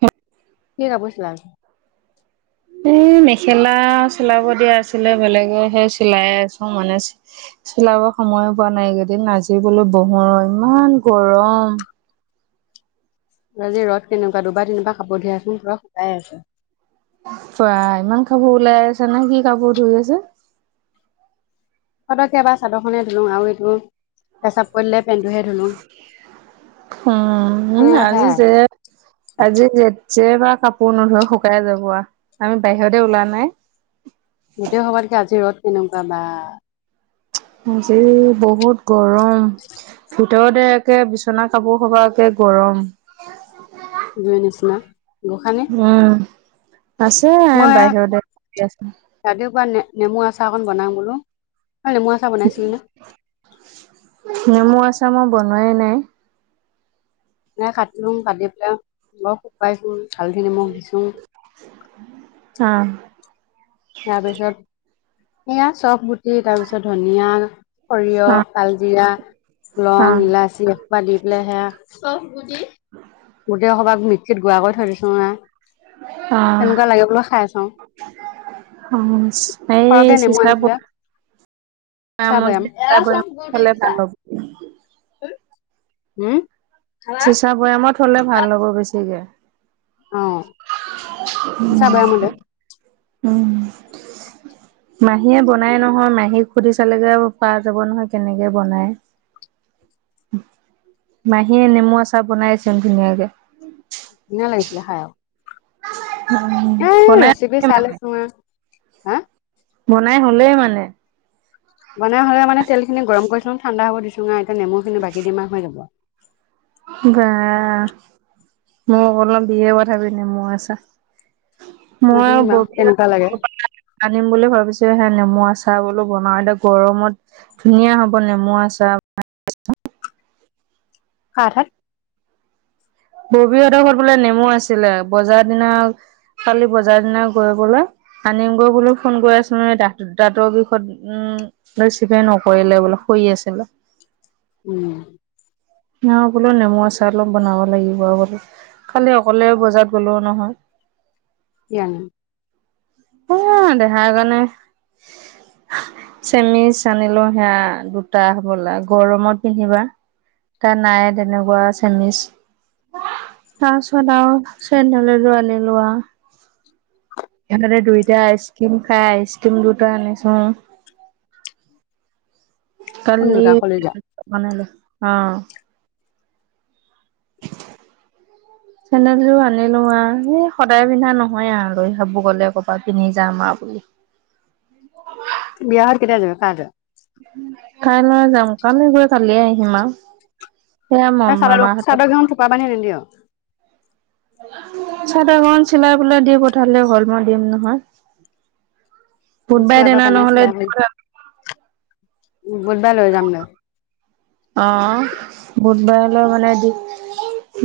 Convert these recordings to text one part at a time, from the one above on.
হ [unintelligible] এই মেখেলা চিলাব দিয়া আছিলে বেলেগৰ, সেয়া চিলাই আছোঁ মানে চি লাব সময়ো পোৱা নাই এইকেইদিন। আজি বোলো বহোঁ আৰু ইমান গৰম। আজি ৰ'দ কেনেকুৱা। দুবাৰ - তিনিবাৰ কাপোৰ ধুই আছোঁ, পুৰা শুকাই আছে। বা ইমান কাপোৰ ওলাই আছা নে কি কাপোৰ ধুই আছে? সতক্কে এবাৰ চাদৰখনে ধুলোঁ আৰু এইটো পেচাপ উম, সেনেকুৱা আজি সেয়াই জেঠ আজি জেঠ। যেইবাৰ কাপোৰ নধোৱা, শুকাই যাব আ। আমি বাহিৰতে ওলা নাই। গোটেই সোপাতকে আজি ৰ'দ কেনেকুৱা বা! আজি বহুত গৰম। ভিতৰতে একে বিচনা কাপোৰ সপাকে গৰম জুইৰ নিচিনা গোসানী উম। আছে মই বাহিৰতে আছে [unintelligible] নেমু আচাৰ অকণ বনাম বোলো। তই নেমু আচাৰ বনাইছিলি নে? নেমু আচাৰ মই বনোৱাই নাই। নাই, কাটিলো। কাটি পেলাই বৰ শুকুৱাইছোঁ, হালধি নিমখ দি ছোঁ। অ'। তাৰপিছত সেয়া চব দি তাৰপিছত ধুনীয়া, সৰিয়হ, কালজিৰা লং, অ', ইলাচি এইসোপা দি পেলাই সেয়া গোটেই সোপাক মিক্সিত গুড়া কৰি থৈ দিছোঁ আঁ। অ', তেনেকুৱা লাগে বোলে খাই চাওঁ। হম সৰহকে হেৰি নেমু চিচাৰ আনিছিলে বটল চিচা বৈয়াম [unintelligible] হম। চিঁচা বৈয়ামত থলে ভাল হ'ব বেছিকে। অ উম, চিচা বৈয়ামতে উম। মাহীয়ে বনাই নহয় মাহীক সুধি চালেগে আৰু পাৰা যাব নহয় কেনেকে বনাই। [inaudible] মাহীয়ে নেমু আচাৰ বনাইছে ধুনীয়াকে। ধুনীয়া লাগিছিলে খাই। হু এ বনাই ৰেচিপি আছে চাই মানে। লৈছো আ হা বনাই হ'লেই মানে। বনাই হ'লে মানে তেলখিনি গৰম কৰিছো ঠাণ্ডা হব দিছোং আ এতিয়া নেমুখিনি বাকী দিম হৈ যাব। বা মই অকমান দিয়ে পথাবি পিনে মই ছা। মই আও শুনিম বাও কেনেকুৱা লাগে [unintelligible] আনিম বুলি ভাবিছো হে নেমু আচাৰ বোলো বনাও তে গৰমত ধুনীয়া হ'ব নেমু আচা [inaudible] কা ঠত ববীহেতৰ বোলে নেমু আছিলে বজাৰ দিনা কালি বজাৰ দিনা গৈলৈ আনিমগৈ বোল ফোন কৰি আছিলো ম দ দাঁতৰ বিষত উম। উ ৰিচিভে নকৰিলে বোলে শুই আছিলে। উম। অ, বোলো নেমু আচাৰ অলপ বনাব লাগিব অ, বোলে কালি অকলে বজাৰ গ'লো নহয়। [unintelligible] সেয়া দেহাই জানে [inaudible] চেমিচ আনিলো সেয়া দুটা হবলা গৰমত পিন্ধিবা। কা নাই তেনেকুৱা চেমিছ। তাৰছত আৰু চেন্ডেল এজোৰ আনিলো আ ইহতে দে দুইটা আইচ ক্ৰীম খাই আইচ ক্ৰীম দুটা আনিছোঁ। [inaudible] কোন কালি দুটা কলিজা মানিলোঁ অ, [inaudible] চেন্ডেলজোৰ আনিলো আৰ সেই সদায় পিন্ধা নহয় আৰু লৈ ভাবো গ'লে ক'বাত পিন্ধি যাম আ বুলি‌। [inaudible] [unintelligible] বিয়া হৈ কেতিয়া যাবি [unintelligible] উম, কাইলৈ যাম কালি গৈ কালিয়ে আহিম আৰু। সেয়া এ ম'ম চাদৰ মামাহতৰ চাদৰ কেইখন থোপা বান্ধি নিদিয় চাহ খন চিলাই পেলাই দি পঠালে হল মই দিম নহয়। বুধবাৰে চিলাব দিনা পৰা নহ'লে দিব যাম উম, বুধবাৰে লৈ যাম দে। অ, বুধবাৰে লৈ গ'লে দি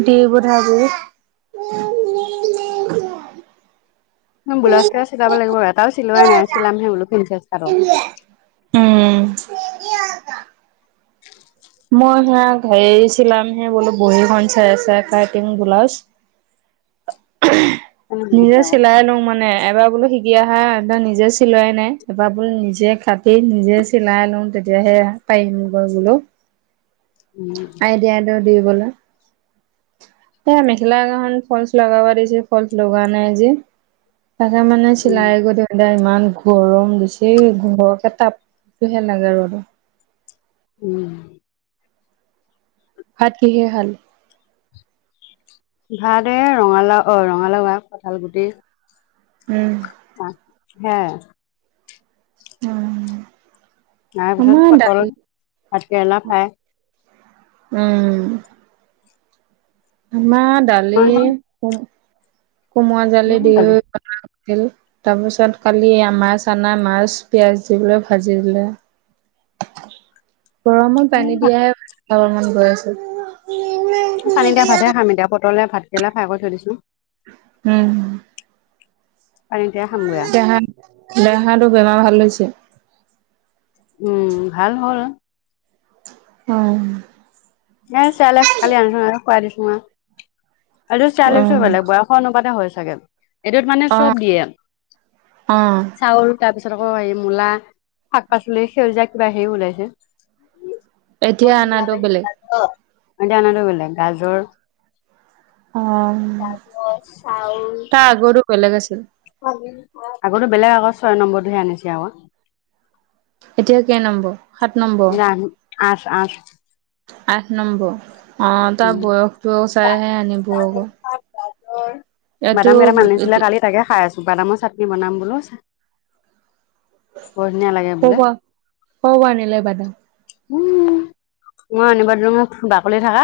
দি পঠাই দিবি [unintelligible] ব্লাউজ কেইটা চিলাব লাগিব বু এটাও চিলোৱাই নাই চিলাম সেই বোলো কিনধিছেছ আৰু। উম। মই সেয়া হেৰিছিলাম সি বোলো বহীখন চাই আছে কাটিং ব্লাউজ। [inaudible] নিজে তেওঁ চিলাই লওঁ মানে এবাৰ বোলো শিকি অ আহা এ নিজে চিলাই নাই এবাৰ বোলো নিজে কাটি নিজে চিলাই লওঁ তে তেতিয়াহে পাৰিম গৈ বোলো। উম, আই দিয়াই দে দিবলৈ। সে মেখেলা এখন ফলচ লগাব দিছে ফলচ লগোৱা নাই যে। তাকে মানে উম, চিলাই কৰি থাখিলে ইমান গৰম দিছে ঘৰকে টাপটোহে লাগে আৰু। উম। ভাত কিহেৰে খালে? ভাত এ ৰঙালাও অ' ৰঙালাও আগ, কঁঠাল গুটি। উম। হে। উম। তাৰ পিছত পটল, ভাত কেৰেলা ফ্ৰাই। উম। আমাৰ দালি কোমোৰা জালি দি। দালি তাৰপিছত কালি এয়া মাছ আনা মাছ, পিঁয়াজ দি পেলাই ভাজি দিলে। গৰমত পানী দিয়া ভাত খাবলৈ হে মন গৈ আছে। টানি দিয়া ভাতহে খাম এতিয়া পটলে, ভাতকেৰেলাই ফাই কৰি থৈ দিছো। হোম। পানী দিয়া খামগে আৰু দেহাটো বেমাৰ ভাল হৈছে? উম, ভাল হ'ল। ওম। এ চেয়াৰলেক্স কালি আনিছো আৰু খুৱাই দিছো আৰু। খালি চেয়াৰলেক্সটো অ', বেলেগ, বয়সৰ অনুপাতে হৈ চাগে। এইটোত মানে অ', চব অ', দিয়ে। চাউল তাৰপিছত আকৌ এই মূলা, শাক-পাচলি সেউজীয়া কিবা সেৰি ওলাইছে। এতিয়া আনাটো বেলেগ। এতিয়া অনাটো বেলেগ গাজৰ আ, তাৰ আগৰটো বেলেগ আছিল। আগৰটো বেলেগ আকো, ছয় নম্বৰটোহে আনিছে আকৌ। এতিয়া কেই নম্বৰ, সাত নম্বৰ। আঠ-আঠ। আঠ নম্বৰ, অ', তাৰ উম বয়সটোও চাইহে আনিব আকৌ। এইটো বাদাম কেইটামান কৰ আনিছিলে কালি তাকে খাই আছো। বাদামৰ চাটনি বনাম বোলো। বৰধুনীয়া লাগে বোলে। পৰা কৰ পৰা আনিলে বাদাম উম, মই আনিব দিলুং বাকলি থাকা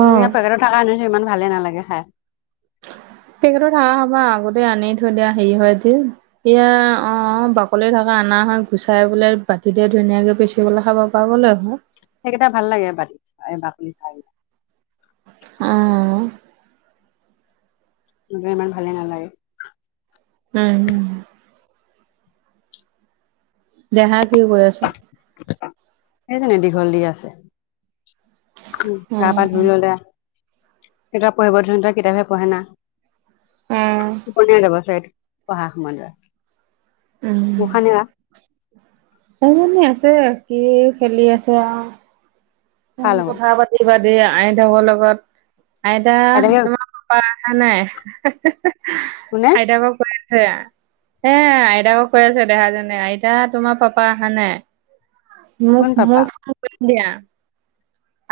উম, এ পেকেটত থকা আনিছে, ইমান ভালে নালাগে খাই। পেকেটত থকা খোপা আগতে আনি থৈ দিয়া হেৰি হয় যে, এতিয়া, অ', বাকলি থকা আনা হয় গুচাই বোলে, বাতিতে ধুনীয়াকে পিচিবলৈ খাব পৰা গ'লে হয়। সেইকেইটা ভাল লাগে এবাটি-এবাটি খাই। অহ। নহ ইমান ভালে নালাগে। উম। দেহা কি কৰি আছে? সেইজনে, দীঘল দি আছে উ, অ গা পা ধুই ললে। এতিয়া পঢ়িব ধৰোতে কিতাপে হে পঢ়ে না, উম তুপনিয়াই যাব চাগে। পঢ়া সময়ত। উম, উশাহ নিশাহ অ', শুই আছে। কি খেলি আছে কাৰ আৰু, লগত কথা পাতি-পাতি। এ আইতাকৰ লগত, আইতা আইতাকে তোমাৰ পাপা অহা নাই। কোনে? হে আইতাকক কৈ আছে দেহাজনে আইতা তোমাৰ পাপা আহা নাই। কোন পাপা মোক-মোক দিয়া।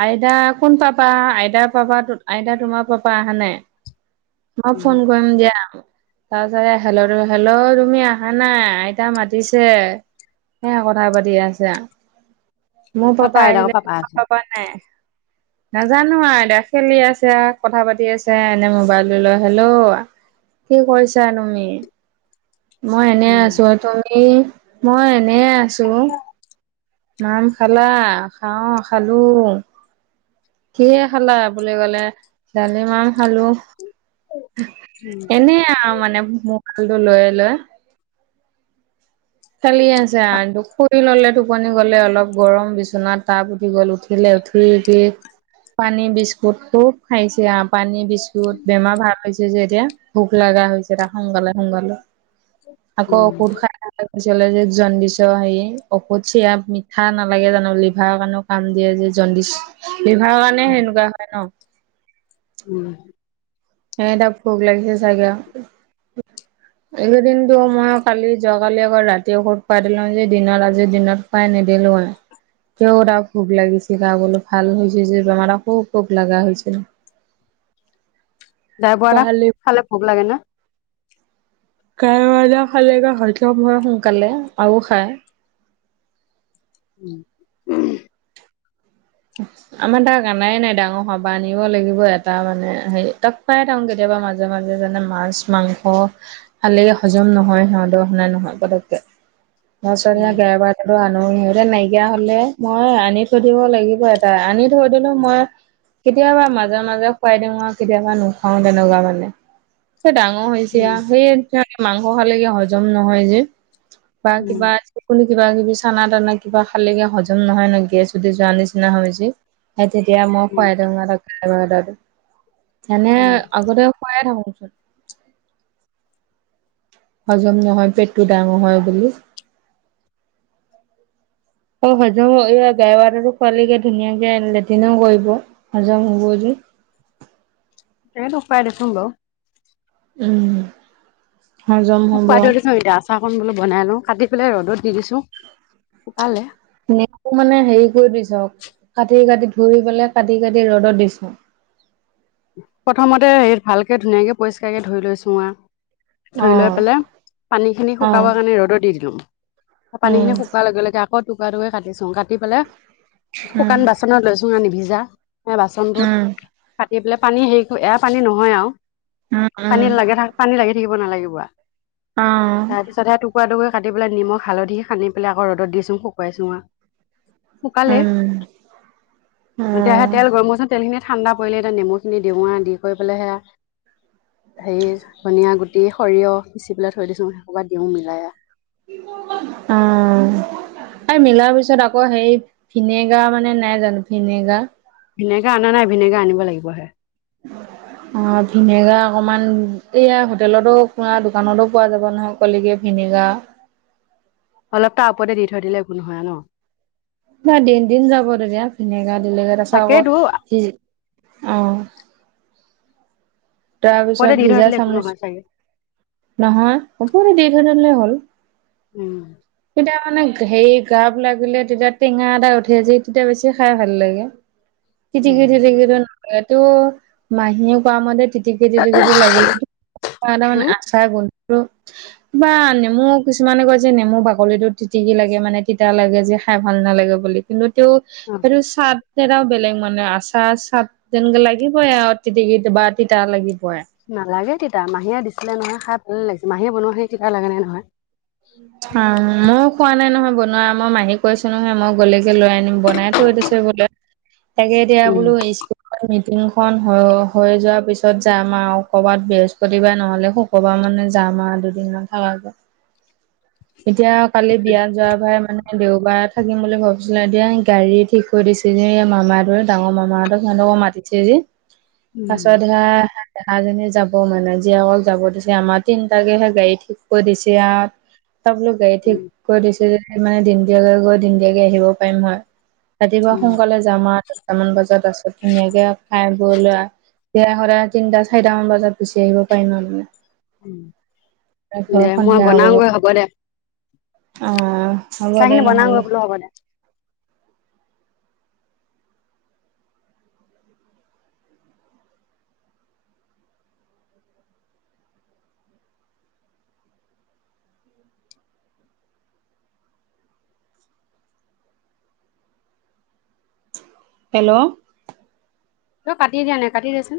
আইতা কোন পাপা-আইতা, পাপা-আইতা তোমাৰ পাপা আহা নাই। মই উম ফোন কৰিম দিয়া। তাৰ পিছত হেল, হেল্ল', তুমি আহা নাই আইতা মাতিছে। সেয়া কথা পাতি আছো মোৰ অ পাপা তাইৰ লগত আহিলে। পাপা আছে আহ নাজানো এতিয়া খেলি আছে কথা পাতি আছে এনে মোবাইল লৈ হলো। কি কৰিছা তুমি? মই এনে উম আছো আৰু তুমি মই এনে আছো। নাম খালা খাও খালো। কি খালা বুলি ক'লে ডালিমাহ খালো। উম এনে মানে মালটো লৈয়ে লৈ। চলি আছে আৰু দুখ ললে টোপনি গলে অলপ গৰম বিচনাত টাপ উঠি গল উঠিলে উঠি পানী বিস্কুত চত খাইছে আহ পানী বিস্কুত বেমাৰ ভাল হৈছে যে এতিয়া ভোক লাগ হৈছে এ সে সকালে কি আকৌ কুৰ্ষা পিছলে যে জডিছ হেৰি ঔষধ চিৰাা মিঠা নালাগে জানো লিভাৰৰ কাৰণো কাম দিয়ে যে। দি বিভাৰৰ কাৰণে সেনেকুৱা হয় ন। উম, হে এটা ভোক লাগিছে চাগে। [inaudible] এইকেইদিনটো মই কালি যোৱাকালি আকৌ ৰাতি ঔষধ খুৱাই দিলো যে দিনত আজি দিনত খুৱাই নিদিলো। [unintelligible] কেৰা ভুব লাগিছে গা বল ভাল হৈ হৈছে যে বেমাৰ খুব ভোক লাগা হৈছিল। যাই ব পাহালি খালে ভোক লাগে না। কা খালে হয়ক্ষ হয়য সোনকালে আৰু খায়। উম, আমাৰ তাক অননাই নাই ডাঙৰ সবাহ আনিব লাগিব এটা মানে হেৰি তাক পাই থাকো কেতিয়াবা মাজে মাজে যেনে মাছ মাংস খালে হজম নহয় সিহতৰ স নাই নহয় পকে। [inaudible] মচ উম, গেবাৰ আনো সিহতে নাইকিয়া হলে মই আনি থৈধিব লাগিব। এটা আনি থৈ দিলো মই। কেতিয়াবা মাজে মাজে খুৱাই দিও আৰু কেতিয়াবা নুখাও তেনেকুৱা মানে। ডাঙৰ হৈছে উম, সেইে মাংস খালেকে হজম নহয় যে। বা কিবা কোনো কিবা কিবি চানা তানা কিবা খালেগে হজম নহয় নকিয় যদি যোৱা নিচিনা নিচিনা হৈ হৈছে সেই তেতিয়া মই উম, খুৱইটেঙা ত যেনে উম, আগতে খুৱে থাকোচোন। হজম নহয় পেটটো ডাঙৰ হয় বুলি। অ, হজম হ এই গে বাতো খোৱালীকে ধুনীয়াকে লেট্ৰনেও কৰিব হজম হ'ব যে। সটো উপ - উপাই দিছো গ উম, হজম হ'ব। চফকণ বোলো বনাই লও কাটি পেলাই ৰ'দত দি দিছো শুকালে নো মানে হেৰি কৰি দি চক [unintelligible] কাটি - কাটি ধুই পেলাই কাটি - কাটি ৰ'দত দিছো। প্ৰথমতে হেৰি ভালকে ধুনীয়াকে পৰিষ্কাৰকে ধৰি লৈছো আ অ ধৈ লৈ পেলাই পানী খিনি অ শুকাব কাৰণে ৰ'দত দি দিলো। উম, পানী খিনি শুকোৱাৰ লগে - লগে আকৌ টুকুৰা টুৰা কাটিছো কাটি পেলাই উম, শুকান বাচনত লৈছো আনি ভিজা এ বাচনটোত উম, কাটি পেলাই পানী হেৰি এয়া পানী নহয় আৰু। উম, পানী উম, লাগে থ পানী লাগি থাকিব নালাগিব। অ', শুকুৱা টুকুৰা কাটি পেল নিখ হালধি সানি পেলাই আকৌ' দত দি শুকুৱাই চোঁ আৰু। উম, অ', অ', শুকালে এতিয়া আহে তেল গৰম হৈছ তেলখিনি ঠাণ্ডা পৰিলে এতিয়া নেমু খিনি দিওৰা দি কৰি পেলাইহে হেৰি ধনীয়া গুট দি সৰিয়হ পিচি পেলাই থৈ দিছো সেই কোবা দিওঁও মিলাই। উ এই মিলাৰ পিছত আকৌ সেই ভিনেগা মানে নাই জানো ভিনেগা ভিনেগাৰ অনা নাই ভিনেগাৰ আনিব লাগিবহে। অ ভিনেগাৰ অকমান এইয়া হোটেলতো পুৰা দোকানতো পোৱা যাব নহয় অকললেগে এনেকুৱা অলপ তটা ওপতে দি থৈ দিলে একো নহয় ন। নাই দিন দিন যাব দেতিয়া ভিনেগাৰ দিলেগাৰ তাৰছা তাকেইতো আকৌ অহ, তাৰপিছত ওপৰতে দি থৈ ভিজা দিলে একো চামুচ নহয় চাগে নহয় আপু দি থলে হ'ল। উম এতিয়া অ নাই। হেৰি গাপ লাগিলে তেতিয়া টেঙা এটা উঠিছে তেতিয়া বেছি খাই ভাল লাগে। উম তিটিকি তিটিকি ন এইটো মাহিন কোৱা মতে। টিকেট টিকো লাগিলে ত মান উম আশা গ। আৰু বা নেমু কিছুমানে কয় যে নেমু বাকলিটোো তিতিিকি লাগে মানে তিতা লাগে যে। খাই ভাল নালাগে বুলি কিন্তু তেওঁ অ সেইটো চাদ। তেটাও বেলেগ মানে আচাৰ চাপ যেন লাগিবই তি টিকি বা তিতা লাগি। নালাগে তেতিতা মাহীয়ে দিছিলে নহয় খাই ভাল লাগিছিল মাহীয়ে বনোৱা সেই কিবা লাগে নে নহয়। অ মোক কোৱা নাই নহয় বনোৱা মই মাহী কৈছো নহয় মই গলেকে লৈই আনিম বনাই থৈ দিছে বোলে। তাকে এতিয়া উম বোলো স্কুল। মটিংখন হৈ হৈ যোৱাৰ পিছত যাম আৰু ক'বাত বৃহস্পতিবাৰ নহ'লে শুক্ৰবাৰ মানে যাম। আমাৰ দুদিনমান খাৱা যায়। [unintelligible] এতিয়া কালি বিয়াত যোৱাৰ ভাই মানে দেওবাৰে থাকিম বুলি ভাবিছিলে এতিয়া গাড়ী ঠিক কৰি। দিছে যে মামাহটোৰে ডাঙৰ মামাহঁতক সিহঁতক মাতিছে যে তাৰ উম পাছত সি এহাজনী যাব মানে জীয়েকলক যাব দিছে আমাৰ তিনটাকেহে গাড়ী ঠিক কৰি দিছে। তবলোক গাড়ী ঠিক উম কৰিৈ দিছে যে মানে দিনদিয়াকৈ গৈ দিনদিয়াকে আহিব পাৰিম হয়। ৰাতিপুৱা উম সোনকালে যাম আৰু দটামান বজাত তাছত ধুনীয়াকে খাই বৈ ল। এয়া সৰা তিনিটা চাৰিটা মান বজাত গুচি আহিব পাৰিম আৰু উম মানে। দে ঘৰখন মই বিয়া হব। বনাওঁগৈ দে অহ হবলে চাহখিনি বনাওঁগৈ নহ'লে। বোলো হ'ব দে হেল্ল' তই কাটি দিয়া নাই কাটি দেচোন।